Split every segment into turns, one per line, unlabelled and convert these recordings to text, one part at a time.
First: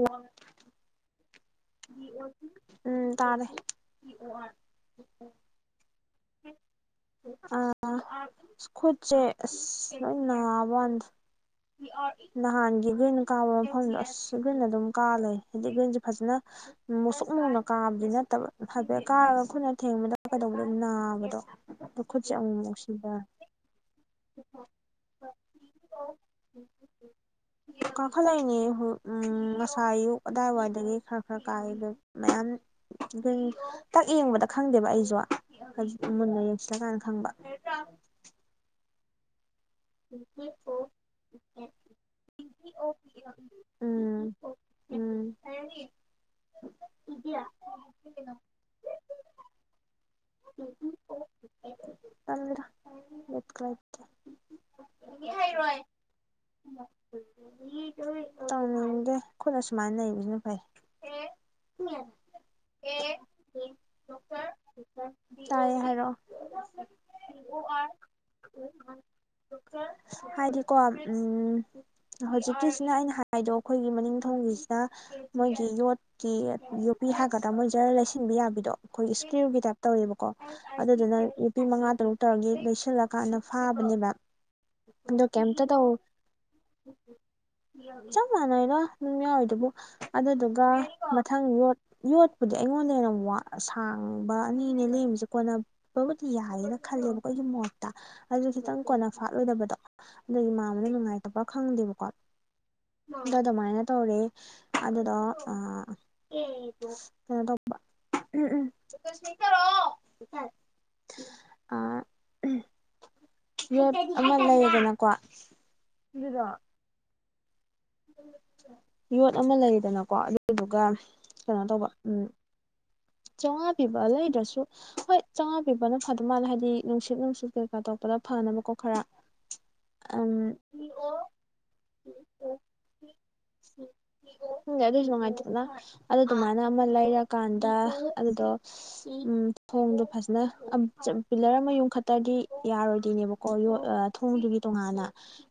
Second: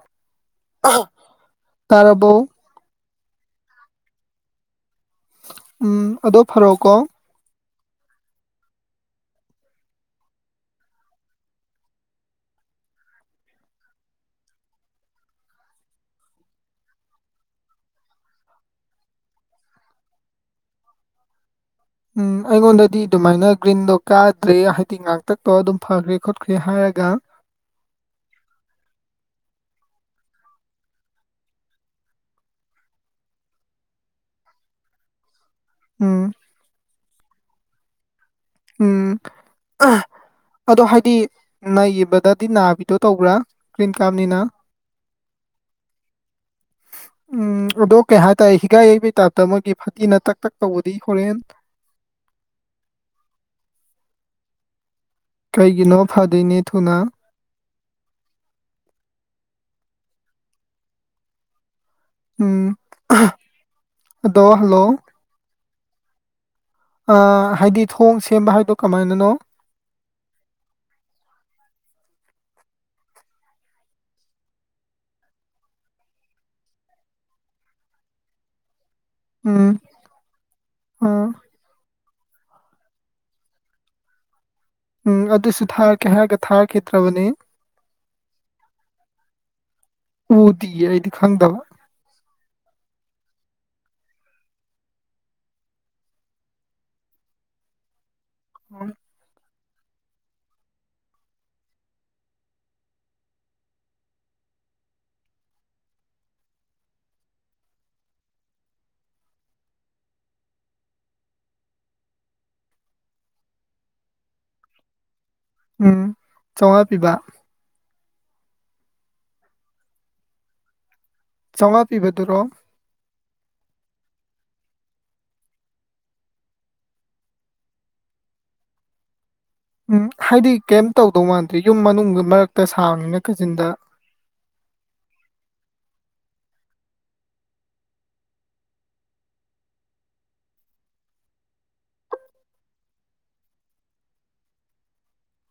ꯎ [unintelligible]
[inaudible]
ꯎꯝ ꯇꯥꯅꯦ
ꯎꯝ ꯑꯗꯣ ꯐꯔꯣꯀꯣ
ꯑ ꯈꯨꯠꯁꯦ ꯑꯁ ꯂꯣꯏ ꯅꯥꯕꯣꯟꯗ꯭ꯔꯦ ꯅꯍꯥꯟꯒꯤ ꯑꯩꯈꯣꯏꯅ ꯀꯥꯕ ꯃꯐꯝꯗꯣ ꯑꯁ ꯑꯩꯈꯣꯏꯅ ꯑꯗꯨꯝ ꯀꯥ ꯂꯩꯦ ꯍꯥꯏꯗꯤ ꯑꯩꯈꯣꯏꯟꯁꯦ ꯐꯖꯅ ꯃꯣꯁꯛ ꯃꯧꯅ ꯀꯥꯕꯗꯤ ꯅꯠꯇꯕ ꯍꯥꯏꯐꯦꯠ ꯀꯥꯔꯒ ꯑꯩꯈꯣꯏꯅ ꯊꯦꯡꯕꯗ ꯀꯩꯗꯧꯕ ꯕꯗꯣ
ꯎꯝ ꯑꯩꯉꯣꯟꯗꯗꯤ ꯑꯗꯨꯃꯥꯏꯅ ꯒ꯭ꯔꯤꯟꯗ ꯀꯥꯗ꯭ꯔꯦ ꯍꯥꯏꯗꯤ ꯉꯥꯛꯇꯛꯇꯣ ꯑꯗꯨꯝ ꯐꯈ꯭ꯔꯦ ꯈꯣꯠꯈ꯭ꯔꯦ ꯍꯥꯏꯔꯒ
ꯀꯥꯈꯠꯂꯛꯏꯅꯦ ꯉꯁꯥꯏ ꯑꯌꯨꯛ ꯑꯗꯥꯏꯋꯥꯏꯗꯒꯤ ꯈꯔ ꯈꯔ ꯀꯥꯏ ꯃꯌꯥꯝ ꯇꯛ ꯌꯦꯡꯕꯗ ꯈꯪꯗꯦꯕ ꯑꯩꯁꯨ ꯖꯤ
ꯎꯝ
ꯃꯨꯟꯅ ꯌꯧꯁꯤꯜꯂ ꯀꯥꯏꯅ ꯈꯪꯕ
ꯎꯝ ꯑꯗꯣ ꯍꯥꯏꯗꯤ ꯅꯩꯕꯗꯗꯤ ꯅꯥꯕꯤꯗꯣ ꯇꯧꯕ꯭ꯔꯥ ꯀ꯭ꯔꯤꯟ
ꯎꯝ
ꯀꯥꯅꯤꯅ
ꯎꯝ ꯑꯦꯅꯤ
ꯎꯝ ꯑꯗꯣ ꯀꯩ ꯍꯥꯏꯇꯥꯔꯦ ꯍꯤꯒꯥꯏ ꯌꯩꯕꯩ ꯇꯥꯏꯞꯇ ꯃꯣꯏꯒꯤ ꯐꯇꯤꯅ ꯇꯛ ꯇꯛ ꯇꯧꯕꯗꯤ ꯍꯣꯔꯦꯟ
ꯇꯜ꯭ꯔꯥ ꯌꯦꯠ ꯀꯥꯏ
ꯀꯩꯒꯤꯅꯣ ꯐꯗꯣꯏꯅꯦ ꯊꯨꯅ
ꯇꯧꯅꯤꯡꯗꯦ ꯈꯨꯠꯅ ꯁꯨꯃꯥꯏꯅ ꯂꯩꯕꯕꯁꯤꯅ ꯐꯩ
ꯎꯝ ꯑꯗꯣ ꯍꯜꯂꯣ
ꯇꯥꯏꯌꯦ ꯍꯥꯏꯔꯣ
ꯍꯥꯏꯗꯤ ꯊꯣꯡ ꯁꯦꯝꯕ ꯍꯥꯏꯗꯣ ꯀꯃꯥꯏꯅꯅꯣ
ꯍꯥꯏꯗꯤꯀꯣ ꯎꯝ ꯍꯧꯖꯤꯛꯀꯤꯁꯤꯅ ꯑꯩꯅ ꯍꯥꯏꯗꯣ ꯑꯩꯈꯣꯏꯒꯤ ꯃꯅꯤꯡꯊꯧꯒꯤꯁꯤꯅ ꯃꯣꯏꯒꯤ ꯌꯣꯠꯀꯤ ꯌꯣꯄꯤ ꯊꯒꯗ꯭ꯔꯥ ꯃꯣꯏ ꯖꯔ ꯂꯩꯁꯤꯟꯕ ꯌꯥꯕꯤꯗꯣ ꯑꯩꯈꯣꯏꯒꯤ ꯏꯁꯀ꯭ꯔꯤꯨꯒꯤ
ꯎꯝ
ꯇꯥꯏꯞ ꯇꯧꯋꯦꯕꯀꯣ
ꯑ
ꯑꯗꯨꯗꯨꯅ ꯅꯨꯄꯤ ꯃꯉꯥ ꯇꯔꯨꯛ ꯇꯧꯔꯒ ꯂꯣꯏꯁꯤꯜꯂꯀꯥꯟꯗ ꯐꯥꯕꯅꯦꯕ
ꯎꯝ
ꯑꯗꯣ ꯀꯩꯝꯇ
ꯑꯗꯨꯁꯨ
ꯇꯧ
ꯊꯥ ꯀꯦ ꯍꯥꯏꯔꯒ ꯊꯥꯈꯤꯗ꯭ꯔꯕꯅꯤ
ꯆꯞ ꯃꯥꯟꯅꯩꯔꯣ ꯅꯨꯡ ꯌꯥꯎꯋꯔꯤꯗꯨꯕꯨ ꯑꯗꯨꯗꯨꯒ
ꯎꯗꯤꯌꯦ ꯑꯩꯗꯤ
ꯃꯊꯪ
ꯈꯪꯗꯕ
ꯌꯣꯠ ꯌꯣꯠꯄꯨꯗꯤ ꯑꯩꯉꯣꯟꯗ ꯍꯦꯟꯅ ꯁꯥꯡꯕ ꯑꯅꯤꯅꯦ ꯂꯃꯤꯁꯦ ꯀꯣꯟꯅ ꯕꯨꯗꯤ ꯌꯥꯏꯌꯦꯅ ꯈꯜꯂꯦꯕꯀꯣ ꯑꯩꯒꯤ ꯃꯣꯠꯇ ꯑꯗꯨꯁꯨ
ꯎꯝ
ꯈꯤꯇꯪ ꯀꯣꯟꯅ ꯐꯥꯠꯂꯣꯏꯗꯕ ꯑꯗꯒꯤ ꯃꯥ ꯑꯃꯗ ꯅꯨꯡꯉꯥꯏꯇꯕ꯭ꯔꯥ ꯈꯪꯗꯦꯕꯀꯣꯗ ꯑꯗꯨꯃꯥꯏꯅ ꯇꯧꯔꯦ ꯑꯗꯨꯗꯣ ꯑ ꯀꯩꯅꯣ ꯇꯝꯕ ꯎꯝ ꯎꯝꯣ ꯑ ꯑꯃ ꯂꯩꯌꯦꯗꯅꯀꯣ
ꯎꯝ ꯆꯥꯝꯉꯥ ꯄꯤꯕ
ꯌꯣꯠ ꯑꯃ ꯂꯩꯗꯅꯀꯣ ꯑꯗꯨꯗꯨꯒ
ꯆꯧꯉꯥ ꯄꯤꯕꯗꯨꯔꯣ
ꯆꯧꯉꯥ ꯄꯤꯕ ꯂꯩꯗ꯭ꯔꯁꯨ ꯍꯣꯏ ꯆꯧꯉꯥ ꯄꯤꯕꯅ ꯐꯗꯧ ꯃꯥꯜꯂꯦ ꯍꯥꯏꯗꯤ ꯅꯨꯡꯁꯤꯠ ꯅꯨꯡꯁꯤꯠ ꯀꯩꯀꯥ ꯇꯧꯔꯛꯄꯗ ꯐꯅꯕꯀꯣ ꯈꯔ
ꯎꯝ ꯍꯥꯏꯗꯤ ꯀꯩꯝ ꯇꯧꯗꯧ ꯃꯥꯟꯗ꯭ꯔꯦ ꯌꯨꯝ ꯃꯅꯨꯡꯗ ꯃꯔꯛꯇ ꯁꯥꯕꯅꯤꯅ ꯀꯥꯆꯤꯟꯗ
ꯈꯪꯗꯦ ꯑꯗꯣꯏꯖꯨ ꯅꯨꯡꯉꯥꯏꯇꯦꯗꯅ ꯑꯗꯨ ꯑꯗꯨꯃꯥꯏꯅ ꯑꯃ ꯂꯩꯔꯀꯥꯟꯗ ꯑꯗꯨꯗꯣ ꯎꯝ ꯊꯣꯡꯗꯣ ꯐꯖꯅ ꯑꯝ ꯆ ꯄꯤꯂꯔ ꯑꯃ ꯌꯨꯝꯈꯠꯇꯔꯗꯤ ꯌꯥꯔꯣꯏꯗꯣꯏꯅꯦꯕꯣ ꯀꯣ ꯌꯣꯠ ꯑꯥ ꯊꯣꯡꯗꯨꯒꯤ ꯇꯣꯉꯥꯟꯅ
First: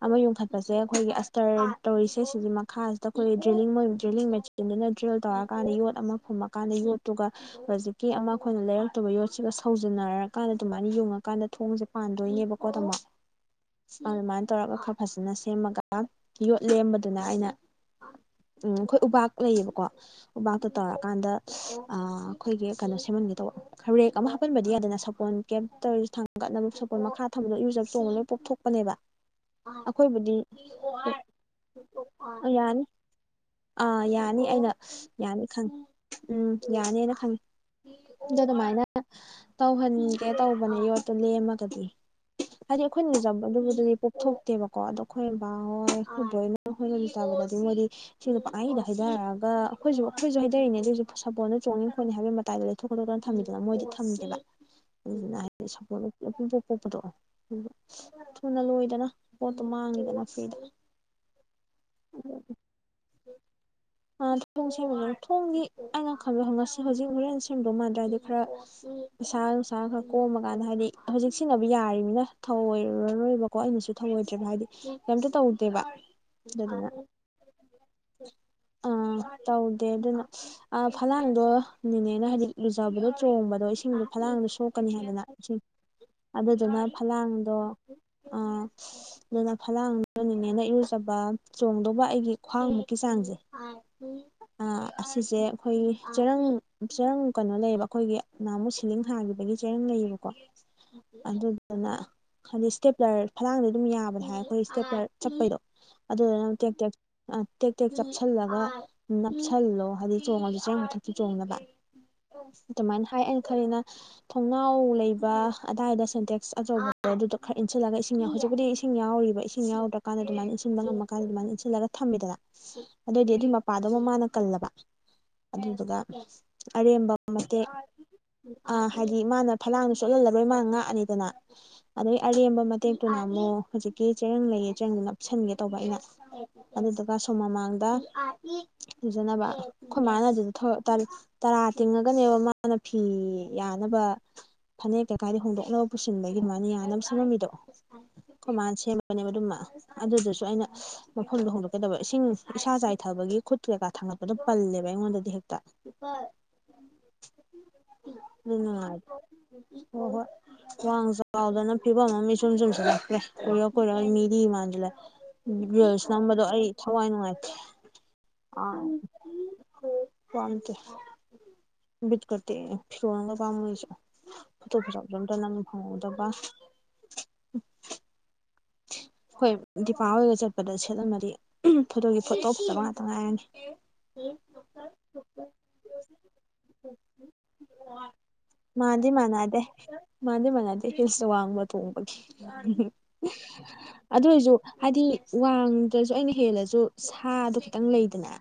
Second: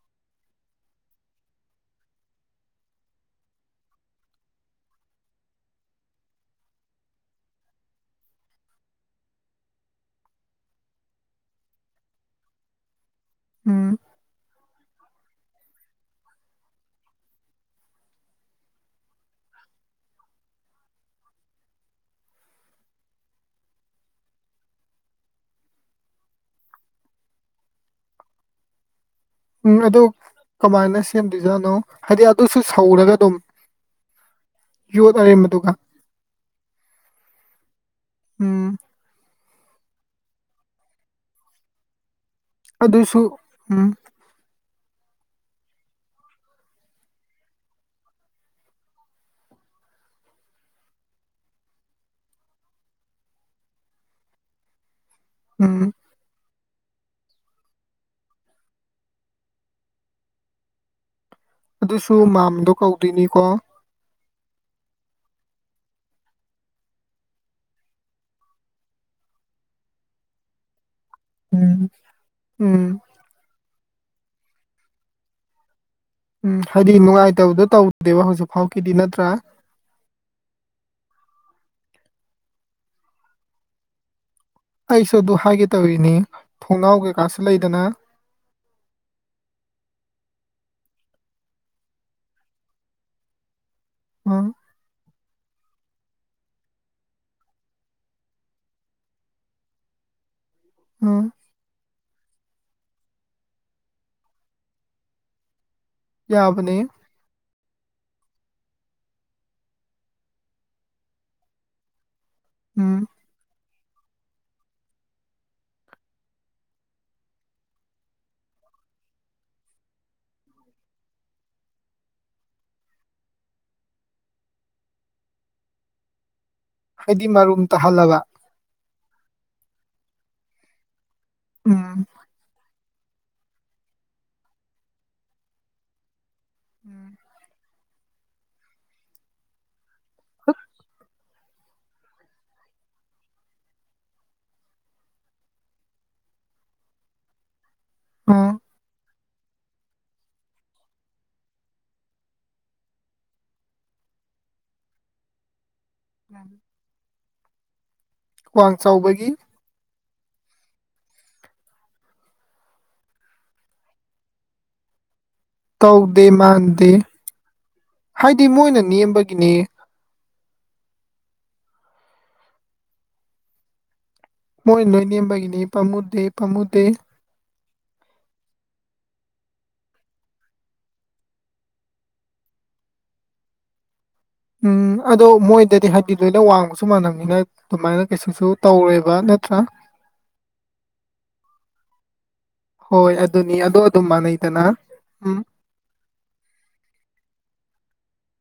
ꯑꯃ ꯌꯣꯟꯈꯠꯄꯁꯦ ꯑꯩꯈꯣꯏꯒꯤ ꯑꯁꯇꯔ ꯇꯧꯔꯤꯁꯦ ꯁꯤꯒꯤ ꯃꯈꯥꯁꯤꯗ ꯑꯩꯈꯣꯏꯒꯤ ꯗ꯭ꯔꯤꯂꯤꯡ ꯗ꯭ꯔꯤꯂꯤꯡ ꯃꯦꯆ ꯗꯨꯅ ꯗ꯭ꯔꯤꯜ ꯇꯧꯔꯀꯥꯟꯗ ꯌꯣꯠ ꯑꯃ ꯐꯨꯝꯃꯀꯥꯟꯗ ꯌꯣꯠꯇꯨꯒ ꯍꯧꯖꯤꯛꯀꯤ ꯑꯃ ꯑꯩꯈꯣꯏꯅ ꯂꯩꯔꯛꯇꯕ ꯌꯣꯠꯁꯤꯒ ꯁꯧꯖꯟꯅꯔꯀꯥꯟꯗ ꯑꯗꯨꯃꯥꯏꯅ ꯌꯨꯡꯉꯀꯥꯟꯗ ꯊꯣꯡꯁꯦ ꯄꯥꯟꯗꯣꯏꯅꯦꯕꯀꯣ ꯇꯥꯃꯣ [inaudible]
ꯎꯝ
ꯑꯗꯨꯃꯥꯏꯅ ꯇꯧꯔꯒ ꯈꯔ ꯐꯖꯅ ꯁꯦꯝꯃꯒ ꯌꯣꯠ ꯂꯦꯝꯕꯗꯨꯅ ꯑꯩꯅ ꯎꯝ ꯑꯩꯈꯣꯏ ꯎꯄꯥꯛ ꯂꯩꯌꯦꯕꯀꯣ ꯎꯄꯥꯛꯥꯛꯇ ꯇꯧꯔꯛꯀꯥꯟꯗ ꯑꯩꯈꯣꯏꯒꯤ ꯀꯩꯅꯣ ꯁꯦꯝꯃꯟꯒꯦ ꯇꯧꯕ ꯔꯦꯛ ꯑꯃ ꯍꯥꯞꯄꯟꯕꯗꯤ ꯌꯥꯗꯅ ꯁꯥꯄꯣꯟ ꯀꯦꯞꯇ ꯑꯣꯏꯔꯖꯨ ꯊꯥꯡꯒꯠꯅꯕ ꯁꯥꯄꯣꯟ ꯃꯈꯥ ꯊꯝꯕꯗꯣ ꯏꯔꯨꯖꯕ ꯆꯣꯡꯕꯗ ꯂꯣꯏ ꯄꯣꯞꯊꯣꯛꯄꯅꯦꯕ
ꯎꯝ ꯑꯗꯨ
ꯑꯈꯣꯏꯕꯨꯗꯤ
ꯀꯃꯥꯏꯅ ꯁꯦꯝꯗꯣꯏꯖꯥꯠꯅꯣ ꯍꯥꯏꯗꯤ ꯑꯗꯨꯁꯨ
ꯌꯥꯅꯤ
ꯁꯧꯔꯒ ꯑꯗꯨꯝ
ꯑꯥ ꯌꯥꯅꯤ ꯑꯩꯅ
ꯌꯣꯠ
ꯁꯁ ꯌꯥꯅꯤ
ꯑꯔꯦꯝꯕꯗꯨꯒ
ꯈꯪꯉꯤ ꯎꯝ ꯌꯥꯅꯦꯅ ꯈꯪꯉꯦ ꯑꯗꯣ
ꯎꯝ
ꯑꯗꯨꯃꯥꯏꯅ ꯍ ꯇꯧꯍꯟꯒꯦ ꯇꯧꯕꯅꯦ ꯌꯣꯠꯇꯨ ꯂꯦꯝꯃꯒꯗꯤ ꯍꯥꯏꯗꯤ ꯑꯩꯈꯣꯏꯅ
ꯑꯗꯨꯁꯨ
ꯂꯨꯖꯕꯗꯨꯕꯨꯗꯤ
ꯎꯝ
ꯊꯣꯛꯇꯦꯕꯀꯣ ꯑꯗꯣ ꯑꯩꯈꯣꯏ ꯕꯥ ꯍꯣꯏ ꯑꯩꯈꯣꯏ ꯕꯣꯛ ꯍꯣꯏꯅ ꯂꯨꯖꯕꯗꯗꯤ ꯃꯣꯏꯗꯤ ꯏꯁꯤꯡꯗꯣ ꯄꯪꯍꯩꯗ ꯍꯩꯗꯔꯒ ꯑꯈꯣꯏꯖꯨ ꯑꯈꯣꯏꯖꯨ ꯍꯩꯗꯔꯤꯅꯦ ꯑꯗꯣꯏꯖꯨ ꯁꯥꯄꯣꯟꯗꯣ ꯆꯣꯡꯅꯤ ꯈꯣꯠꯅꯤ ꯍꯥꯏꯕꯩ ꯃꯇꯥꯏꯗ ꯂꯩꯊꯣꯛ ꯈꯣꯠꯇꯣꯛꯇꯅ ꯊꯝꯃꯤꯗꯅ ꯃꯣꯏꯗꯤ ꯊꯝꯗꯦꯕ ꯑꯗꯨꯗꯨꯅ ꯍꯥꯏꯗꯤ
ꯎꯝ
ꯁꯥꯄꯣꯟꯗꯣ ꯄꯨꯡꯄꯣꯞ ꯄꯣꯞꯄꯗꯣ ꯊꯨꯅ ꯂꯣꯏꯗꯅ ꯄꯣꯠꯇꯣ ꯃꯥꯡꯉꯤꯗꯅ ꯐ꯭ꯔꯤꯗ
ꯑꯗꯨꯁꯨ ꯃꯥꯝꯗꯣ ꯀꯧꯗꯣꯏꯅꯤꯀꯣ
ꯊꯨꯡ ꯁꯦꯝꯃꯤꯅꯦꯅ ꯊꯣꯡꯅꯤ ꯑꯩꯅ ꯈꯟꯕꯗ ꯍꯧ ꯉꯁꯤ ꯍꯨꯖꯤꯛ ꯍꯣꯔꯦꯟ ꯁꯦꯝꯗꯧ ꯃꯥꯟꯗ꯭ꯔꯦ ꯍꯥꯏꯗꯤ ꯈꯔ ꯄꯩꯁꯥ ꯅꯨꯡꯁꯥ ꯈꯔ ꯀꯣꯝꯃ ꯀꯥꯟꯗ ꯍꯥꯏꯗꯤ ꯍꯧꯖꯤꯛ ꯁꯤꯖꯤꯟꯅꯕ
ꯎꯝ
ꯌꯥꯔꯤꯃꯤꯅ
ꯎꯝ
ꯊꯑꯣꯏꯔꯔꯣꯏꯕ ꯀꯣ ꯑꯩꯅꯁꯨ ꯊꯧꯑꯣꯏꯗ꯭ꯔꯦꯕ ꯍꯥꯏꯗꯤ ꯀꯩꯝꯇ ꯇꯧꯗꯦꯕ
ꯎꯝ
ꯑꯗꯨꯅ
ꯍꯥꯏꯗꯤ ꯅꯨꯡꯉꯥꯏꯇꯕꯗꯣ ꯇꯧꯗꯦꯕ ꯍꯧꯖꯤꯛ ꯐꯥꯎꯒꯤꯗꯤ ꯅꯠꯇ꯭ꯔꯥ
ꯑꯥ ꯇꯧꯗꯦ ꯑꯗꯨꯅ ꯑꯥ ꯐꯂꯥꯡꯗꯣ ꯅꯤꯅꯦꯅ ꯍꯥꯏꯗꯤ ꯂꯨꯖꯕꯗꯣ ꯆꯣꯡꯕꯗꯣ ꯏꯁꯤꯡꯗꯣ ꯐꯂꯥꯡꯗ ꯁꯣꯛ ꯀꯅꯤ
ꯑꯩꯁꯨ
ꯍꯥꯏꯗꯅ
ꯑꯗꯨ
ꯏꯁꯤꯡ
ꯍꯥꯏꯒꯦ ꯇꯧꯔꯤꯅꯤ
ꯑꯗꯨꯗꯨꯅ
ꯊꯣꯡꯅꯥꯎ ꯀꯩꯀꯥꯁꯨ
ꯐꯂꯥꯡꯗꯣ
ꯂꯩꯗꯅ
ꯑꯥ ꯑꯗꯨꯅ ꯐꯂꯥꯡ ꯗꯣ ꯅꯤꯅꯦꯅ ꯏꯔꯨꯖꯕ ꯆꯣꯡꯗꯧꯕ ꯑꯩꯒꯤ ꯈ꯭ꯋꯥꯡꯃꯨꯛꯀꯤ ꯆꯥꯡꯖꯦ
ꯂꯧꯁꯤꯟꯕ ꯉꯝꯗꯕ
ꯑꯁꯤꯁꯦ ꯑꯩꯈꯣꯏꯒꯤ ꯆꯦꯔꯪ ꯆꯦꯔꯪ ꯀꯩꯅꯣ ꯂꯩꯌꯦꯕ ꯑꯩꯈꯣꯏꯒꯤ ꯅꯍꯥꯃꯨꯛ ꯁꯤꯂꯤꯡ ꯍꯥꯒꯤꯕꯒꯤ ꯆꯦꯔꯪ ꯂꯩꯌꯦꯕꯀꯣ
ꯎꯝ
ꯑꯗꯨꯗꯨꯅ ꯍꯥꯏꯗꯤ ꯏꯁꯇꯦꯞ꯭ꯂꯔ ꯐꯂꯥꯡꯗꯤ ꯑꯗꯨꯝ ꯌꯥꯕꯅꯦ ꯍꯥꯏ ꯑꯩꯈꯣꯏ ꯏꯁꯇꯦꯞꯄꯂꯔ ꯆꯠꯄꯩꯗꯣ ꯑꯗꯨꯗꯨꯅ ꯇꯦꯛ
ꯌꯥꯕꯅꯦ
ꯇꯦꯛ ꯑꯥ ꯇꯦꯛ ꯇꯦꯛ ꯆꯞꯁꯜꯂꯒ ꯅꯞꯁꯜꯂꯣ ꯍꯥꯏꯗꯤ ꯆꯣꯡꯉꯖꯨ ꯆꯦꯔꯪ ꯃꯊꯛꯀꯤ ꯆꯣꯡꯅꯕ ꯑꯗꯨꯃꯥꯏꯅ
ꯎꯝ
ꯍꯥꯏ ꯑꯩꯅ ꯈꯜꯂꯤꯅ ꯊꯣꯡꯅꯥꯎ ꯂꯩꯕ ꯑꯗꯥꯏꯗ ꯁꯦꯟꯇꯦꯛꯁ ꯑꯆꯧꯕꯗꯣ ꯑꯗꯨꯗꯣ ꯈꯔ ꯏꯟꯁꯤꯜꯂꯒ ꯏꯁꯤꯡ ꯌꯥꯎ ꯍꯧꯖꯤꯛꯄꯨꯗꯤ ꯏꯁꯤꯡ ꯌꯥꯎꯔꯤꯕ ꯏꯁꯤ ꯏꯁꯤꯡ ꯌꯥꯎꯗ꯭ꯔꯀꯥꯟꯗ ꯑꯗꯨꯃꯥꯏꯅ ꯏꯟꯁꯤꯟꯕ ꯉꯃꯀꯥꯟꯗ ꯑꯗꯨꯃꯥꯏꯅ ꯏꯟꯁꯤꯜꯂꯒ ꯊꯝꯃꯦꯗꯅ ꯑꯗꯨꯑꯣꯏꯗꯤ ꯑꯗꯨꯏ ꯃꯄꯥꯗꯨꯃꯥ ꯃꯥꯅ ꯀꯜꯂꯕ ꯑꯗꯨꯗꯨꯒ ꯑꯔꯦꯝꯕ
ꯍꯥꯏꯗꯤ ꯃꯔꯨꯝ
ꯃꯇꯦꯛ
ꯇꯥꯍꯜꯂꯕ
ꯑꯥ ꯍꯥꯏꯗꯤ ꯃꯥꯅ ꯐꯂꯥꯡꯗꯣ ꯆꯣꯠꯍꯜꯂꯔꯣꯏ ꯃꯥꯅ ꯉꯥꯛꯑꯅꯤꯗꯅ
ꯎꯝ
ꯑꯗꯩ ꯑꯔꯦꯝꯕ ꯇꯦꯛꯇꯨꯅ ꯑꯃꯨꯛ ꯍꯨꯖꯤꯛꯀꯤ ꯆꯔꯪ ꯂꯩꯌꯦ ꯆꯦꯔꯪꯗꯨ ꯅꯞꯁꯟꯒꯦ ꯇꯧꯕ ꯑꯩꯅ
ꯎꯝ
ꯑꯗꯨꯗꯨꯒ ꯑꯁꯣꯝ ꯃꯃꯥꯡꯗ ꯂꯨꯖꯅꯕ ꯑꯈꯣꯏ ꯃꯥꯅ ꯑꯗꯨꯗ ꯊꯣꯛ ꯇꯥꯗꯤ ꯇꯔꯥ ꯇꯤꯡꯉꯒꯅꯦꯕ ꯃꯥꯅ ꯐꯤ ꯌꯥꯅꯕ ꯐꯅꯦꯛ ꯀꯩ ꯀꯥꯏꯗꯩ ꯍꯣꯡꯗꯣꯛꯅꯕ ꯄꯨꯁꯤꯟꯕꯒꯤ ꯑꯗꯨꯃꯥꯏꯅ ꯌꯥꯟꯅꯕ ꯁꯦꯝꯃꯝꯃꯤꯗꯣ ꯑꯈꯣꯏ
ꯎꯝ
ꯃꯥꯅ ꯁꯦꯝꯃ ꯄꯅꯦꯕ ꯑꯗꯨꯃ ꯑꯗꯨꯗꯨꯁꯨ ꯑꯩꯅ ꯃꯐꯝꯗꯣ ꯍꯣꯡꯗꯣꯛꯀꯗꯕ ꯏꯁꯤꯡ ꯏꯁꯥ ꯆꯥꯏꯊꯕꯒꯤ ꯈꯨꯠ ꯀꯩꯀꯥ ꯊꯥꯡꯒꯠꯄꯗ ꯄꯜꯂꯦꯕ ꯑꯩꯉꯣꯟꯗꯗꯤ ꯍꯦꯛꯇ
ꯎꯝ ꯆꯥꯎꯕꯒꯤ
ꯑꯣ ꯍꯣꯏ ꯋꯥꯡ ꯆꯥꯎꯗꯅ ꯐꯤꯕꯝ ꯑꯃ ꯏꯁ ꯁꯨꯝ ꯁꯨꯝꯁꯤꯜꯂꯛ꯭ꯔꯦ ꯀꯣꯏꯔ ꯀꯣꯏꯏꯔꯒ ꯃꯤꯗꯤ ꯃꯥꯟꯁꯤꯂ ꯜꯁ
ꯇꯧꯗꯦ
ꯅꯝꯕꯗꯣ ꯑꯩ
ꯃꯥꯟꯗꯦ
ꯊꯋꯥꯏ ꯅꯨꯡꯉꯥꯏꯇꯦ ꯑ
ꯀꯅꯦ
ꯄꯝ ꯠꯀꯇ ꯐꯔꯒ ꯐꯥꯝꯁ
ꯃꯣꯏ ꯅꯣꯏ ꯅꯦꯝꯕꯒꯤꯅꯤ ꯄꯥꯝꯃꯨꯗꯦ ꯄꯥꯝꯃꯨꯗꯦ
ꯍꯣꯏ ꯗꯤꯄꯥ ꯍꯣꯏꯒ ꯆꯠꯄꯗ ꯁꯦꯠꯂꯝꯃꯗꯤ ꯎꯝ ꯐꯣꯇꯣꯒꯤ ꯐꯣꯇꯣ ꯐꯖꯕ ꯉꯥꯛꯇ ꯉꯥꯏꯔꯅꯤ
ꯎꯝ ꯑꯗꯣ ꯃꯣꯏꯗꯗꯤ ꯍꯥꯏꯗꯤ ꯂꯣꯏꯅ ꯋꯥꯡꯕꯁꯨ ꯃꯥꯟꯅꯕꯝꯅꯤꯅ ꯑꯗꯨꯃꯥꯏꯅ ꯀꯩꯁꯨꯁꯨ ꯇꯧꯔꯣꯏꯕ ꯅꯠꯇ꯭ꯔꯥ
ꯃꯥꯥꯟꯗꯤ ꯃꯥꯟꯅꯗꯦꯍꯦ ꯏꯁ ꯋꯥꯡꯕ ꯇꯣꯡꯕꯒꯤ
ꯍꯣꯏ ꯑꯗꯨꯅꯤ ꯑꯗꯣ ꯑꯗꯨꯝ
ꯑꯗꯨ ꯑꯣꯏꯖꯨ
ꯃꯥꯟꯅꯩꯗꯅ
ꯍꯥꯏꯗꯤ
ꯎꯝ
ꯋꯥꯡ ꯇꯔꯖꯨ ꯑꯩꯅ ꯍꯦꯜꯂꯖꯨ ꯁꯥꯗꯣ ꯈꯤꯇꯪ ꯂꯩꯗꯅ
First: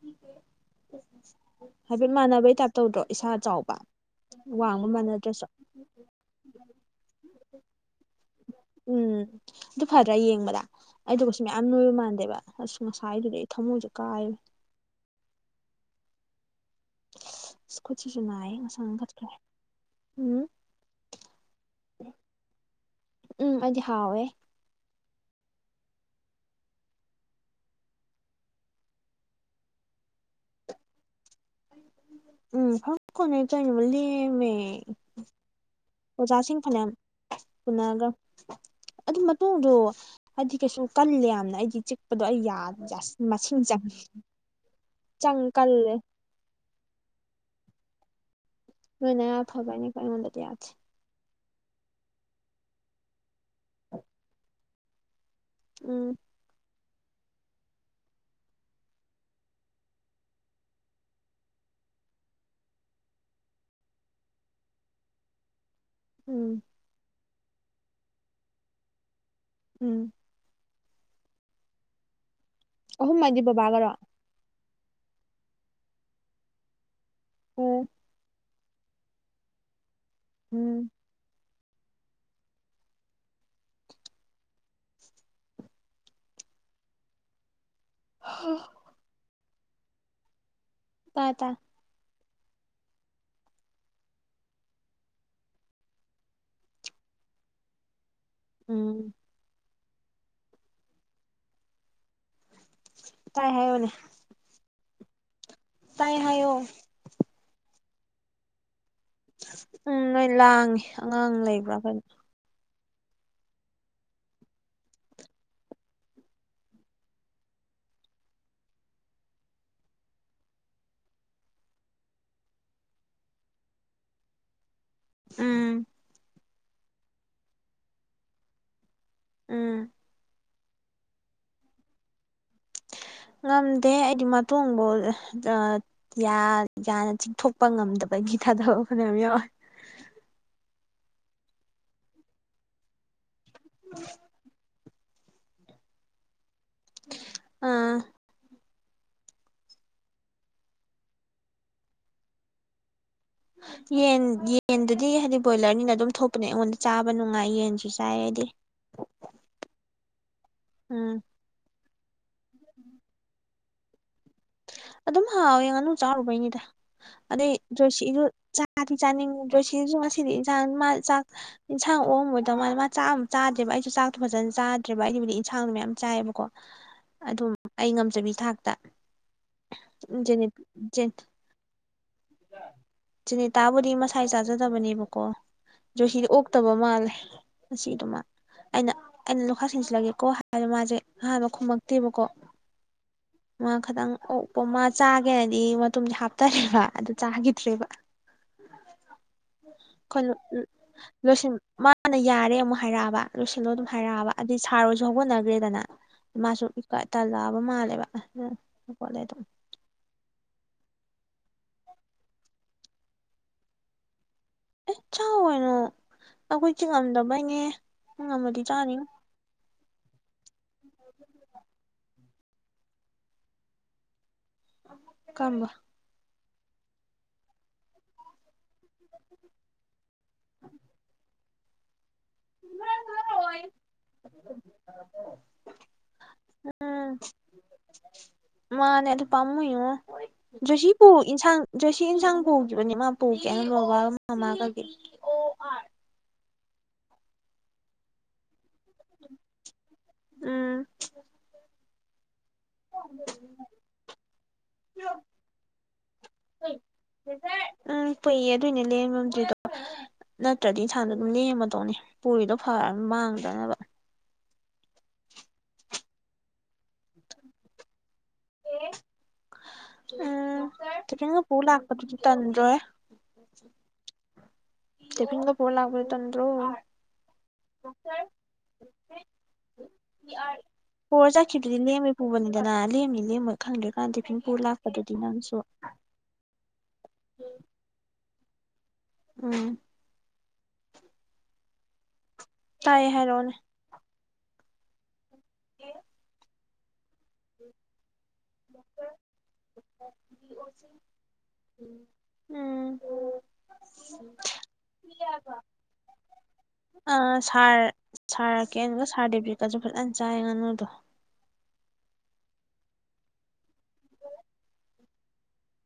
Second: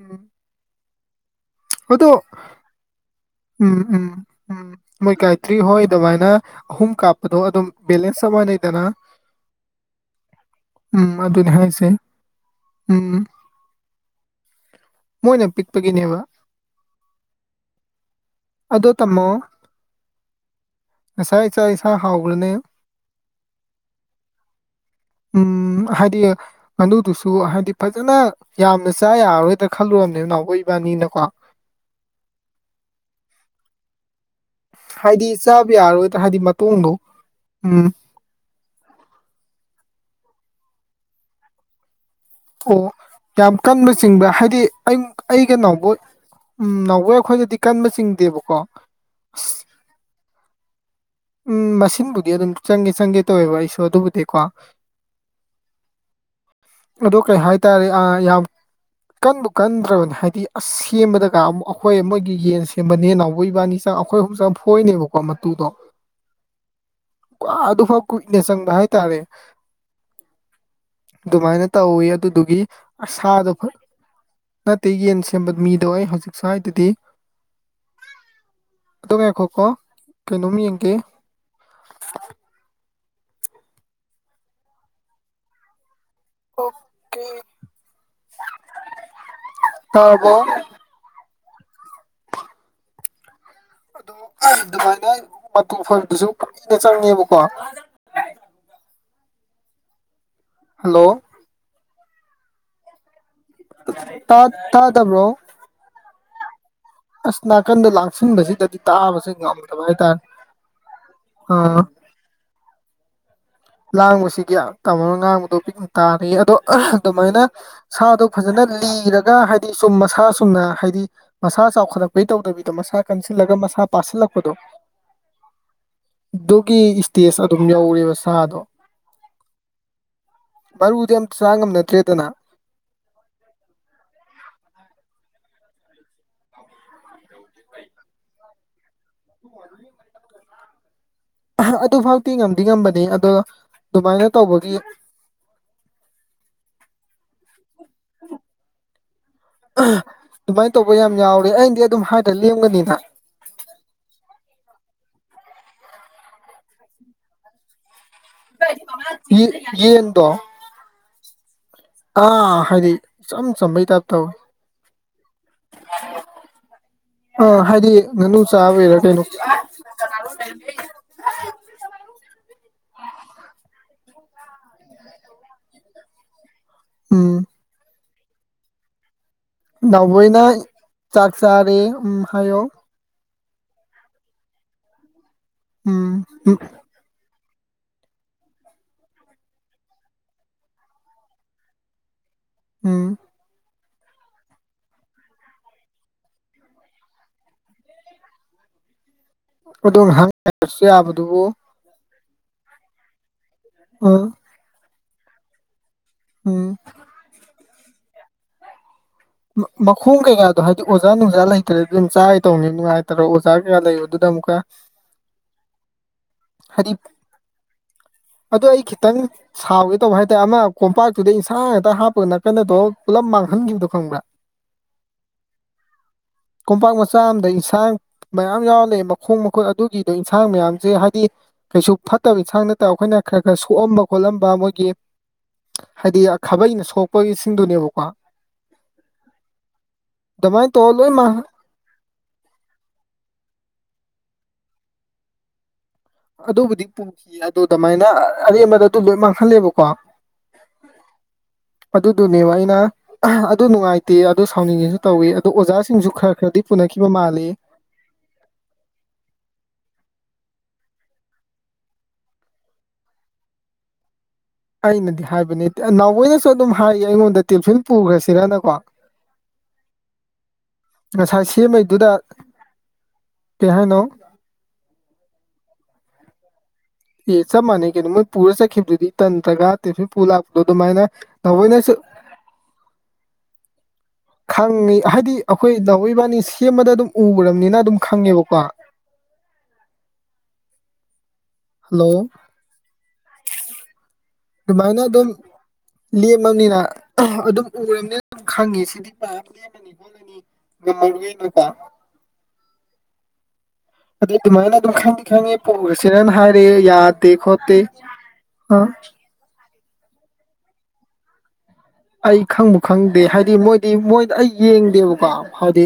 ꯎꯝ
ꯎ
ꯑꯗꯣ
ꯆꯥꯎꯕ
ꯎꯝ ꯎꯝ ꯎꯝ
ꯋꯥꯡꯕ
ꯃꯣꯏ
ꯃꯥꯟꯅꯗ꯭ꯔꯁꯨ
ꯀꯥꯏꯇ꯭ꯔꯤ ꯍꯣꯏ ꯑꯗꯨꯃꯥꯏꯅ ꯑꯍꯨꯝ ꯀꯥꯞꯄꯗꯣ ꯑꯗꯨꯝ ꯕꯦꯂꯦꯟꯁ ꯑꯃꯅ
ꯎꯝ ꯑꯗꯨ ꯐꯗ꯭ꯔꯥ ꯌꯦꯡꯕꯗ
ꯎꯝ
ꯑꯩꯗꯨꯒꯁꯨ
ꯑꯗꯨꯅꯦ
ꯃꯌꯥꯝ
ꯍꯥꯏꯁꯦ
ꯅꯣꯏꯕ ꯃꯥꯟꯗꯦꯕ ꯑꯁ
ꯎꯝ
ꯉꯁꯥꯏꯒꯤꯗꯨꯗꯤ ꯃꯣꯛꯀꯥꯑ
ꯃꯣꯏꯅ ꯄꯤꯛꯄꯒꯤꯅꯦꯕ
ꯁ꯭ꯀꯨꯇꯤꯖꯅ ꯑꯩ
ꯑꯗꯣ
ꯑꯁꯥꯡꯈꯠꯈ꯭ꯔꯦ
ꯉꯁꯥ ꯏꯁꯥ ꯏꯁꯥ ꯍꯥꯎꯕ꯭ꯔꯅꯦ
ꯎꯝ ꯑꯖꯤꯍꯥꯎꯦ
ꯎꯝ ꯍꯥꯏꯗꯤ ꯉꯥꯅꯨꯗꯨꯁꯨ ꯍꯥꯏꯗꯤ ꯐꯖꯅ ꯌꯥꯝꯅ ꯆꯥ ꯌꯥꯔꯔꯣꯏ ꯑꯝꯇ ꯈꯜꯂꯨꯔꯕꯅꯦꯕ ꯅꯥꯎ ꯏꯕꯥꯅꯤꯅꯀꯣ
ꯎꯝ ꯐꯪ ꯀꯣꯅꯦ ꯇꯩꯅꯕ ꯂꯦꯃꯦ
ꯍꯥꯏꯗꯤ ꯆꯥꯕ ꯌꯥꯔꯣꯏꯗ꯭ꯔꯥ ꯍꯥꯏꯗꯤ
ꯑꯣꯖꯥꯁꯤꯡ ꯐꯅꯌꯥꯝ
ꯃꯇꯣꯡꯗꯣ ꯎꯝ
ꯄꯨꯅꯔꯒ ꯑꯗꯨ ꯃꯇꯨꯡꯗꯣ ꯍꯥꯏꯗꯤ ꯀꯩꯁꯨ ꯀꯜꯂꯦ ꯌꯥꯝꯅ ꯑꯩꯗꯤ ꯑꯩ ꯌꯥ
ꯑꯣ ꯌꯥꯝ
ꯃꯁꯤꯡ ꯆꯪ
ꯀꯟꯕ ꯆꯤꯡꯕ ꯍꯥꯏꯗꯤ ꯑꯩ
ꯆꯪ
ꯑꯩꯒꯅꯥꯎꯕꯨ
ꯀꯜꯂꯦ
ꯎꯝ ꯅꯥꯎꯋꯦ ꯑꯩꯈꯣꯏꯗꯗꯤ ꯀꯟꯕ ꯆꯤꯡꯗꯦꯕꯀꯣ
ꯅꯣꯏꯅ ꯐꯕ ꯍꯥꯏꯅꯤꯀꯣ ꯑꯩꯉꯣꯟꯗꯗꯤ ꯌꯥꯗ꯭ꯔꯦ
ꯎꯝ ꯃꯁꯤꯡꯕꯨꯗꯤ ꯑꯗꯨꯝ ꯆꯪꯒꯦ ꯆꯪꯒꯦ ꯇꯧꯋꯦꯕ ꯑꯩꯁꯨ ꯑꯗꯨꯕꯨꯗꯤꯀꯣ
ꯎꯝ
ꯑꯗꯨ ꯀꯩ ꯍꯥꯏꯇꯥꯔꯦ ꯌꯥꯝ ꯀꯟꯕꯨ ꯀꯟꯗ꯭ꯔꯕꯅꯤ ꯍꯥꯏꯗꯤ ꯑꯁ ꯁꯦꯝꯕꯗꯒ ꯑꯃꯨꯛ ꯑꯩꯈꯣꯏ ꯃꯣꯏꯒꯤ ꯌꯦꯟ ꯁꯦꯝꯕꯅꯦ ꯅꯥꯎꯕ ꯏꯕꯥꯅꯤ ꯆꯥꯡꯈ ꯑꯩꯈꯣꯏ ꯍꯧꯣꯡꯆꯥ ꯐꯣꯏꯅꯦꯕꯀꯣ ꯃꯇꯨꯗꯣ
ꯎꯝ
ꯑꯗꯨꯐꯥꯎ ꯀꯨꯏꯅ ꯆꯪꯕ ꯍꯥꯏꯇꯥꯔꯦ
ꯎꯝ
ꯑꯗꯨꯃꯥꯏꯅ ꯇꯧꯋꯤ ꯑꯗꯨꯗꯨꯒꯤ
ꯑꯍꯨꯝ ꯍꯥꯏꯗꯤ
ꯑꯁꯥꯗꯣ ꯐ
ꯕꯕꯥꯒꯔꯣ
ꯅꯠꯇꯦ ꯌꯦꯟ ꯁꯦꯝꯕ ꯃꯤꯗꯣ ꯑꯩ ꯍꯧꯖꯤꯛ ꯁ꯭ꯋꯥꯏꯗꯗꯤ
ꯑꯣ
ꯑꯗꯨꯝ ꯌꯥꯏꯈꯣ ꯀꯣ ꯀꯩꯅꯣꯝ
ꯎꯝ
ꯌꯦꯡꯒꯦ ꯑꯣꯀꯦ
ꯍꯨ
ꯇꯕꯣ
ꯇꯥꯢ ꯇꯥꯢ
ꯑꯗꯨ ꯑꯗꯨꯃꯥꯏꯅ ꯃꯇꯨ ꯐꯣꯢꯕꯗꯨꯁꯨ ꯀꯨꯏꯅ ꯆꯪꯉꯦꯕꯀꯣ
ꯎꯝ
ꯍꯜꯂꯣ
ꯇꯥꯏ ꯍꯥꯏꯌꯣꯅꯦ
ꯇꯥ ꯇꯥ ꯇꯥꯗꯕ꯭ꯔꯣ
ꯇꯥꯏ ꯍꯥꯢꯌꯣ
ꯑꯁ ꯅꯥꯀꯟꯗ ꯂꯥꯛꯁꯤꯟꯕꯁꯤꯗ ꯇꯥꯕꯁꯦ ꯉꯝꯗꯕ
ꯎꯝ
ꯍꯥꯏꯇꯥꯔꯦ
ꯅꯣꯏ ꯂꯥꯡꯉꯦ ꯑꯉꯥꯡ ꯂꯩꯕ꯭ꯔꯥ
ꯑꯥ
ꯀꯩꯅꯣ
ꯂꯥꯡꯕꯁꯤꯒꯤ ꯇꯥꯃꯣꯅ ꯉꯥꯡꯕꯗꯣ ꯄꯤꯛꯅ ꯇꯥꯔꯦ ꯑꯗꯣ ꯑꯗꯨꯃꯥꯏꯅ ꯁꯥꯗꯣ ꯐꯖꯅ ꯂꯤꯔꯒ ꯍꯥꯏꯗꯤ ꯆꯨꯝ ꯃꯁꯥ ꯆꯨꯝꯅ ꯍꯥꯏꯗꯤ ꯃꯁꯥ ꯆꯥꯎꯈꯠꯂꯛꯄꯩ ꯇꯧꯗꯕꯤꯗꯣ ꯃꯁꯥ ꯀꯟꯁꯤꯜꯂꯒ ꯃꯁꯥ ꯄꯥꯁꯤꯜꯂꯛꯄꯗꯣ
ꯎꯝ
ꯑꯗꯨꯒꯤ ꯏꯁꯇꯦꯖ ꯑꯗꯨꯝ ꯌꯧꯦꯕ ꯁꯥꯗꯣ
ꯎꯝ
ꯃꯔꯕꯥꯨꯗꯤ ꯌꯥꯝ ꯆꯥ ꯉꯝꯅꯗ꯭ꯔꯦꯗꯅ
ꯉꯝꯗꯦ ꯑꯩꯗꯤ ꯃꯇꯣꯡꯕꯨ ꯌꯥꯅ ꯆꯤꯡꯊꯣꯛꯄ ꯉꯝꯗꯕꯒꯤ ꯊꯥꯗꯕ ꯐꯅꯌꯥꯝ ꯌꯥꯎꯋꯦ
ꯑꯗꯨ ꯐꯥꯎꯗꯤꯤ ꯉꯝꯗꯤ ꯉꯝꯕꯅꯤ ꯑꯗꯣ ꯑꯗꯨꯃꯥꯏꯅ ꯇꯧꯕꯒꯤ
ꯑꯥ
ꯑꯗꯨꯃꯥꯏꯅ ꯇꯧꯕ ꯌꯥꯝ ꯌꯥꯎꯔꯦ ꯑꯩꯅꯗꯤ ꯑꯗꯨꯝ ꯍꯥꯏꯗꯔ ꯂꯦꯝꯒꯅꯤꯅ
ꯌꯦꯟ ꯌꯦꯟꯗꯨꯗꯤ ꯍꯥꯏꯗꯤ ꯕꯣꯏꯂꯔꯅꯤꯅ ꯑꯗꯨꯝ ꯊꯣꯛꯄꯅꯦ ꯑꯩꯉꯣꯟꯗ ꯆꯥꯕ ꯅꯨꯡꯉꯥꯏ ꯌꯦꯟꯁꯤꯁꯨ
ꯌꯦꯟꯗꯣ
ꯎꯝ
ꯑꯥ ꯍꯥꯏꯗꯤ ꯏꯆꯝ ꯆꯝꯕꯩ ꯇꯥꯏꯞ ꯇꯧꯋꯤ
ꯑꯗꯨꯝ ꯍꯥꯎꯦ ꯉꯥꯅꯨ ꯆꯥꯔꯨꯕꯩꯅꯤꯗ ꯑꯗꯩ
ꯑꯥ ꯍꯥꯏꯗꯤ
ꯖꯣꯏꯁꯤꯁꯨ
ꯉꯥꯅꯨ
ꯆꯥꯗꯤ
ꯆꯥꯕꯩꯔꯥ ꯀꯩꯅꯣ
ꯆꯥꯅꯤꯡꯉꯤ ꯖꯣꯏꯁꯤꯁꯨ ꯉꯁꯤꯗꯤ ꯏꯟꯁꯥꯡ ꯃꯥ ꯆꯥꯛ ꯏꯟꯁꯥꯡ ꯑꯣꯝꯑꯝꯃꯣꯏꯗꯧ ꯃꯥꯝꯂꯦ ꯃꯥ ꯆꯥꯛ ꯑꯝ ꯆꯥꯗ꯭ꯔꯦꯕ ꯑꯩꯁꯨ ꯆꯥꯛꯇꯣ ꯐꯖꯅ ꯆꯥꯗ꯭ꯔꯦꯕ ꯑꯩꯒꯤꯕꯨꯗꯤ ꯏꯟꯁꯥꯡꯗꯣ ꯃꯌꯥꯝ ꯆꯥꯏꯑꯦꯕꯀꯣ
ꯎꯝ
ꯑꯗꯨꯝ ꯑꯩ ꯉꯝꯖꯕꯤ ꯊꯥꯛꯇ
ꯅꯥꯎꯕꯣꯢꯅ
ꯖꯦꯅꯤ ꯖꯦꯟ
ꯆꯥꯛ ꯆꯥꯔꯦ ꯑꯝ ꯍꯥꯢꯌꯣ
ꯆꯤꯅꯤꯇꯥꯕꯨꯗꯤ ꯃꯁꯥꯏ ꯆꯥꯖꯗꯕꯅꯦꯕꯀꯣ
ꯎꯝ
ꯖꯣꯁꯤꯗꯤ
ꯎꯝ
ꯑꯣꯛꯇꯕ ꯃꯥꯜꯂꯦ ꯉꯁꯤꯗꯨ ꯃꯥ ꯑꯩꯅ ꯑꯩꯅ ꯂꯣꯛꯈꯥꯛ ꯁꯤꯟꯁꯤꯜꯂꯒꯦꯀꯣ ꯍꯥꯏꯕ ꯃꯥꯁꯦ ꯑꯍꯥꯟꯕ ꯈꯨꯝꯃꯛꯇꯦꯕꯀꯣ
ꯎꯝ
ꯃꯥ ꯈꯤꯗꯪ ꯑꯣ ꯄꯣꯃꯥ ꯆꯥꯒꯦꯏꯗꯤ ꯃꯇꯨꯝꯗꯤ ꯍꯥꯞꯇꯔꯦꯕ ꯑꯗꯨ ꯆꯥꯈꯤꯗ꯭ꯔꯦꯕ
ꯑꯗꯣ ꯉꯥꯏꯍꯥꯛ
ꯀꯂ
ꯉꯥꯏꯔꯁꯨ
ꯂꯣꯁ
ꯌꯥꯕꯗꯨꯕꯨ
ꯃꯥ [inaudible] ꯃꯅꯥ ꯌꯥꯔꯦ ꯑꯃꯨꯛ ꯍꯥꯏꯔꯛꯑꯕ ꯂꯣꯏꯁꯤꯜꯂꯣ ꯑꯗꯨꯝ
ꯎꯝ
ꯍꯥꯏꯔꯛꯑꯕ ꯑꯗꯨꯗꯤ ꯁꯥꯔ ꯍꯣꯏꯁꯨ ꯍꯧꯒꯠꯅꯈ꯭ꯔꯦꯗꯅ ꯃꯥꯁꯨ
ꯎꯝ
ꯇꯂꯛꯑꯕ ꯃꯥꯜꯂꯦꯕ ꯑꯗ ꯍꯧꯊꯠꯂꯦ ꯑꯗꯨꯝ
ꯃꯈꯣꯡ ꯀꯩꯒꯗꯣ ꯍꯥꯏꯗꯤ ꯑꯣꯖꯥ ꯅꯨꯡꯖꯥ ꯂꯩꯇ꯭ꯔꯗꯤ ꯑꯗꯨꯝ ꯆꯥꯒꯦ ꯇꯧꯅꯤ ꯅꯨꯡꯉꯥꯏꯇ꯭ꯔ ꯑꯣꯖꯥ ꯀꯌꯥ ꯂꯩꯕꯗꯨꯗ ꯑꯃꯨꯛꯀ
ꯑꯦ ꯆꯥꯎ ꯀꯩꯅꯣ ꯑꯩꯈꯣꯏ ꯆꯤꯛ ꯉꯝꯗꯕꯩꯅꯦ
ꯑꯗꯨꯗ ꯑꯩ ꯈꯤꯇꯪ ꯁꯥꯎꯒꯦ ꯇꯧꯕ ꯍꯥꯏꯇꯥꯔꯦ ꯑꯃ ꯀꯣꯝꯄꯥꯛꯇꯨꯗ ꯏꯟꯥꯡ ꯍꯦꯛꯇ ꯍꯥꯞꯄꯒꯅ ꯀꯩꯅꯣꯗꯣ ꯄꯨꯂꯞ ꯃꯥꯡꯍꯟꯈꯤꯕꯗꯣ ꯈꯪꯕ꯭ꯔꯥ
ꯀꯔꯝꯕ
ꯀꯣꯝꯄꯥꯛ ꯃꯆꯥ ꯑꯃꯗ ꯏꯟꯁꯥꯡ ꯃꯌꯥꯝ ꯌꯥꯎꯔꯝꯃꯦ ꯃꯈꯣꯡ ꯃꯈꯨꯠ ꯑꯗꯨꯒꯤꯗꯣ ꯏꯟꯁꯥꯡ ꯃꯌꯥꯝꯁꯦ ꯍꯥꯏꯗꯤ ꯀꯩꯁꯨ ꯐꯠꯇꯕ ꯏꯟꯁꯥꯡ ꯅꯠꯇꯕ ꯑꯩꯈꯣꯏꯅ ꯈꯔ ꯈꯔ ꯁꯣꯛꯑꯝꯕ ꯈꯣꯠꯂꯝꯕ ꯃꯣꯏꯒꯤ ꯍꯥꯏꯗꯤ ꯈꯥꯕꯩꯅ
ꯎꯝ
ꯁꯣꯛꯄꯒꯤꯁꯤꯡꯗꯨꯅꯦꯕꯀꯣ
ꯃꯥꯅꯦ ꯄꯝꯃꯨꯢꯉꯣ
ꯑꯗꯨꯃꯥꯏꯅ
ꯖꯣꯢꯁꯤ
ꯇꯧꯔ ꯂꯣꯏ ꯃꯥꯡ
ꯏꯟꯁꯥꯡ ꯖꯣꯏꯁꯤ ꯏꯟꯁꯥꯡ ꯄꯨꯈꯤꯕꯅꯤ ꯃꯥ ꯄꯨꯒꯦꯅ ꯍꯥꯏꯅ ꯕꯕꯥꯒ ꯃꯃꯥꯒꯒꯤ
ꯑꯗꯨꯕꯨꯗꯤ ꯄꯨꯈꯤꯌꯦ ꯑꯗꯨ ꯑꯗꯨꯃꯥꯏꯅ ꯑꯔꯦꯝꯕꯗ ꯑꯗꯨ ꯂꯣꯏ ꯃꯥꯡꯍꯜꯂꯦꯕꯀꯣ
ꯎꯝ
ꯑꯗꯨꯗꯨꯅꯦꯕ ꯑꯩꯅ ꯑꯗꯨ ꯅꯨꯡꯉꯥꯏꯇꯦ ꯑꯗꯨ ꯁꯥꯎꯅꯤꯡꯉꯦꯁꯨ ꯇꯧꯏꯤ ꯑꯗꯣ ꯑꯣꯖꯥꯁꯤꯡꯁꯨ ꯈꯔ ꯈꯔꯗꯤ ꯄꯨꯅꯈꯤꯕ ꯃꯥꯜꯂꯤ
ꯅꯪ ꯄꯏꯌꯦ ꯑꯗꯨꯏꯅꯦ ꯂ ꯃꯝꯗ꯭ꯔꯤꯗꯣ ꯅꯠꯇ꯭ꯔꯗꯤ ꯏꯟꯁꯥꯡꯗꯣ ꯑꯗꯨꯝ ꯂꯦꯝꯃꯗꯧꯅꯦ ꯄꯨꯔꯤꯗꯣ ꯐꯔꯒ ꯃꯥꯡꯗꯅꯕ
ꯑꯩꯅꯗꯤ ꯍꯥꯏꯕꯅꯦ ꯅꯥꯎꯕꯣꯏꯅꯁꯨ ꯑꯗꯨꯝ ꯍꯥꯏꯌꯦ ꯑꯩꯉꯣꯟꯗ ꯇꯦꯂꯤꯐꯤꯤꯟ ꯄꯨꯈ꯭ꯔꯁꯤꯔꯅꯀꯣ ꯉꯁꯥꯏ
ꯎꯝ ꯣ ꯂꯥꯛꯄꯗꯨꯗꯤ ꯇꯟꯗ꯭ꯔꯣꯦ
ꯀꯍꯅꯣ
ꯗꯦꯐꯤꯟꯒ ꯐꯣꯣꯔ ꯂꯥꯛꯕ ꯇꯟꯣ
ꯑꯦ ꯆꯞ ꯃꯥꯟꯅꯩ ꯀꯩꯅꯣ ꯃꯣꯏ ꯄꯨꯔꯒ ꯆꯠꯈꯤꯕꯗꯨꯗꯤ ꯇꯟ꯭ꯔꯒ ꯇꯦꯟꯐ ꯄꯨ ꯂꯥꯛꯄꯗꯣ ꯑꯗꯨꯃꯥꯏꯅ
ꯄꯨꯔ ꯆꯠꯈꯤꯕꯗꯨꯗꯤ
ꯅꯥꯎꯕꯣꯏꯅꯁꯨ
ꯂꯦꯝꯕꯩ ꯄꯨꯕꯅꯤꯗꯅ ꯂꯦꯝꯅꯤ ꯂꯦꯝꯃꯣꯏ ꯈꯪꯗ꯭ꯔꯤꯀꯥꯟ ꯇꯤꯐꯤꯟ ꯄꯨ
ꯈꯪꯉꯤ
ꯂꯥꯛꯄꯗꯨꯗꯤ
ꯍꯥꯏꯗꯤ
ꯅꯪꯁꯨ
ꯑꯩꯈꯣꯏ ꯅꯥꯎꯕꯣꯢ ꯏꯕꯥꯅꯤ ꯁꯦꯝꯕꯗ ꯑꯗꯨꯝ ꯎꯈ꯭ꯔꯕꯅꯤꯅ ꯑꯗꯨꯝ ꯈꯪꯉꯦꯕꯀꯣ
ꯎꯝ
ꯍꯜꯂꯣ
ꯇꯥꯢꯌꯦ ꯍꯥꯏꯔꯛꯑꯣꯅꯦ
ꯑꯗꯨꯃꯥꯏꯅ ꯑꯗꯨꯝ ꯂꯦꯝꯃꯕꯅꯤꯅ ꯑꯗꯨꯝ ꯎꯔꯕꯅꯤꯅ ꯈꯪꯉꯤ ꯁꯤꯗꯤ ꯄꯥꯞ ꯂꯦꯝꯃꯅꯤ ꯈꯣꯂꯅꯤ ꯉꯝꯃꯔꯅꯀꯣ [inaudible]
ꯎꯝ
ꯑꯗꯨꯗꯩ ꯑꯗꯨꯃꯥꯏꯅ ꯑꯗꯨꯝ ꯈꯪꯉꯦ ꯈꯪꯉꯦ ꯄꯨꯈ꯭ꯔꯁꯤꯅꯅ ꯍꯥꯏꯔꯑꯦ ꯌꯥꯗꯦ ꯈꯣꯠꯇꯦ
ꯁꯥꯔꯛꯀꯦ
ꯑ
ꯑꯗꯨꯒ ꯁꯥꯔꯇꯤꯐꯤꯀꯦꯠꯁꯨ ꯐꯖꯅ ꯆꯥꯏ ꯉꯥꯅꯨꯗꯣ
ꯑꯩ ꯈꯪꯕꯨ ꯈꯪꯗꯦ ꯍꯥꯏꯗꯤ ꯃꯣꯏꯗꯤ ꯃꯣꯏꯗ ꯑꯩ ꯌꯦꯡꯗꯦꯕꯀꯣ ꯍꯥꯏꯗꯤ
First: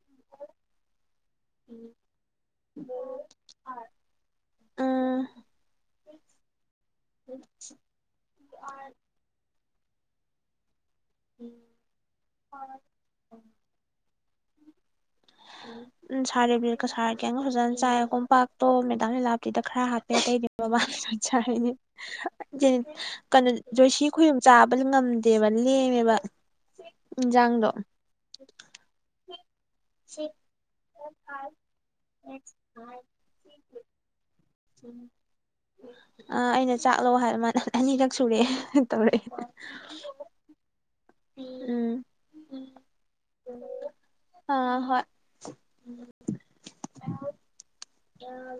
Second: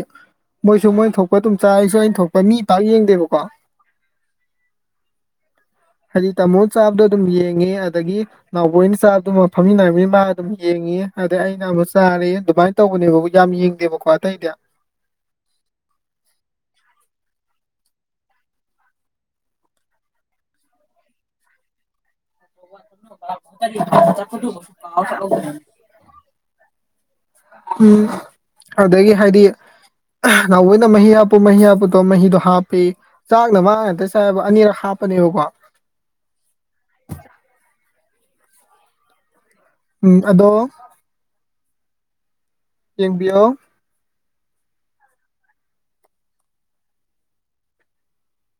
ꯃꯣꯏꯁꯨ ꯃꯣꯏ ꯊꯣꯛ ꯄꯣꯠꯇꯨꯝ ꯆꯥꯔꯤꯁꯨ ꯑꯩꯅ ꯊꯣꯛꯄ ꯃꯤ ꯄꯥꯛ ꯌꯦꯡꯗꯦꯕꯀꯣ
ꯎꯝ
ꯍꯥꯏꯗꯤ ꯇꯥꯃꯣ ꯁꯥꯕꯗꯣ ꯑꯗꯨꯝ ꯌꯦꯡꯉꯦ ꯑꯗꯒꯤ ꯅꯥꯎꯕꯅ ꯆꯥꯕꯗꯨꯃ ꯐꯝꯃꯤꯟꯅꯔꯕꯅꯤꯅ ꯃꯥ ꯑꯗꯨꯝ ꯌꯦꯡꯉꯤ ꯑꯗ ꯑꯩꯅ ꯑꯃꯨ ꯆꯥꯔꯦ ꯑꯗꯨꯃꯥꯏꯅ ꯇꯧꯕꯅꯦꯕꯕꯨ ꯌꯥꯝ ꯌꯦꯡꯗꯦꯕꯀꯣ ꯑꯇꯩꯗꯤ
[unintelligible] ꯎꯝ ꯁꯥꯔꯦ ꯁꯥꯔꯒꯦꯒ ꯐꯖꯅ ꯆꯥꯏ ꯀꯣꯝꯄꯥꯛꯇꯣ ꯃꯦꯗꯥꯝ ꯂꯤꯂꯥꯞꯇꯤꯗ ꯈꯔ ꯍꯥꯞꯄꯦ ꯑꯇꯩꯗꯤ ꯕꯥ ꯆ ꯀꯩꯅꯣ ꯖꯣꯏꯁꯤ ꯈꯨꯌꯨꯝ ꯆꯥꯕ ꯉꯝꯗꯦꯕ ꯂꯦꯝꯃꯦꯕ ꯎ ꯗꯣ
ꯎꯝ ꯑꯗꯨꯗꯒꯤ ꯍꯥꯏꯗꯤ ꯅꯍꯣꯏꯅ ꯃꯍꯤ ꯍꯥꯞꯄꯨ ꯃꯍꯤ ꯍꯥꯞꯄꯨꯗꯣ ꯃꯍꯤꯗꯣ ꯍꯥꯞꯄꯤ ꯆꯥꯛꯅ ꯃꯥꯡꯉꯇ ꯆꯕ ꯑꯅꯤꯔꯛ ꯍꯥꯞꯄꯅꯦꯕꯀꯣ
ꯑꯥ ꯑꯩꯅ ꯆꯥꯛꯂꯣ ꯍꯥꯏ ꯑꯅꯤꯈꯛ ꯁꯨꯔꯦꯑꯦ ꯇꯧꯔꯛꯑꯦ
ꯎꯝ ꯑꯗꯣ
ꯎꯝ
ꯌꯦꯡꯕꯤꯌꯣ
ꯑ ꯍꯣꯏ ꯑ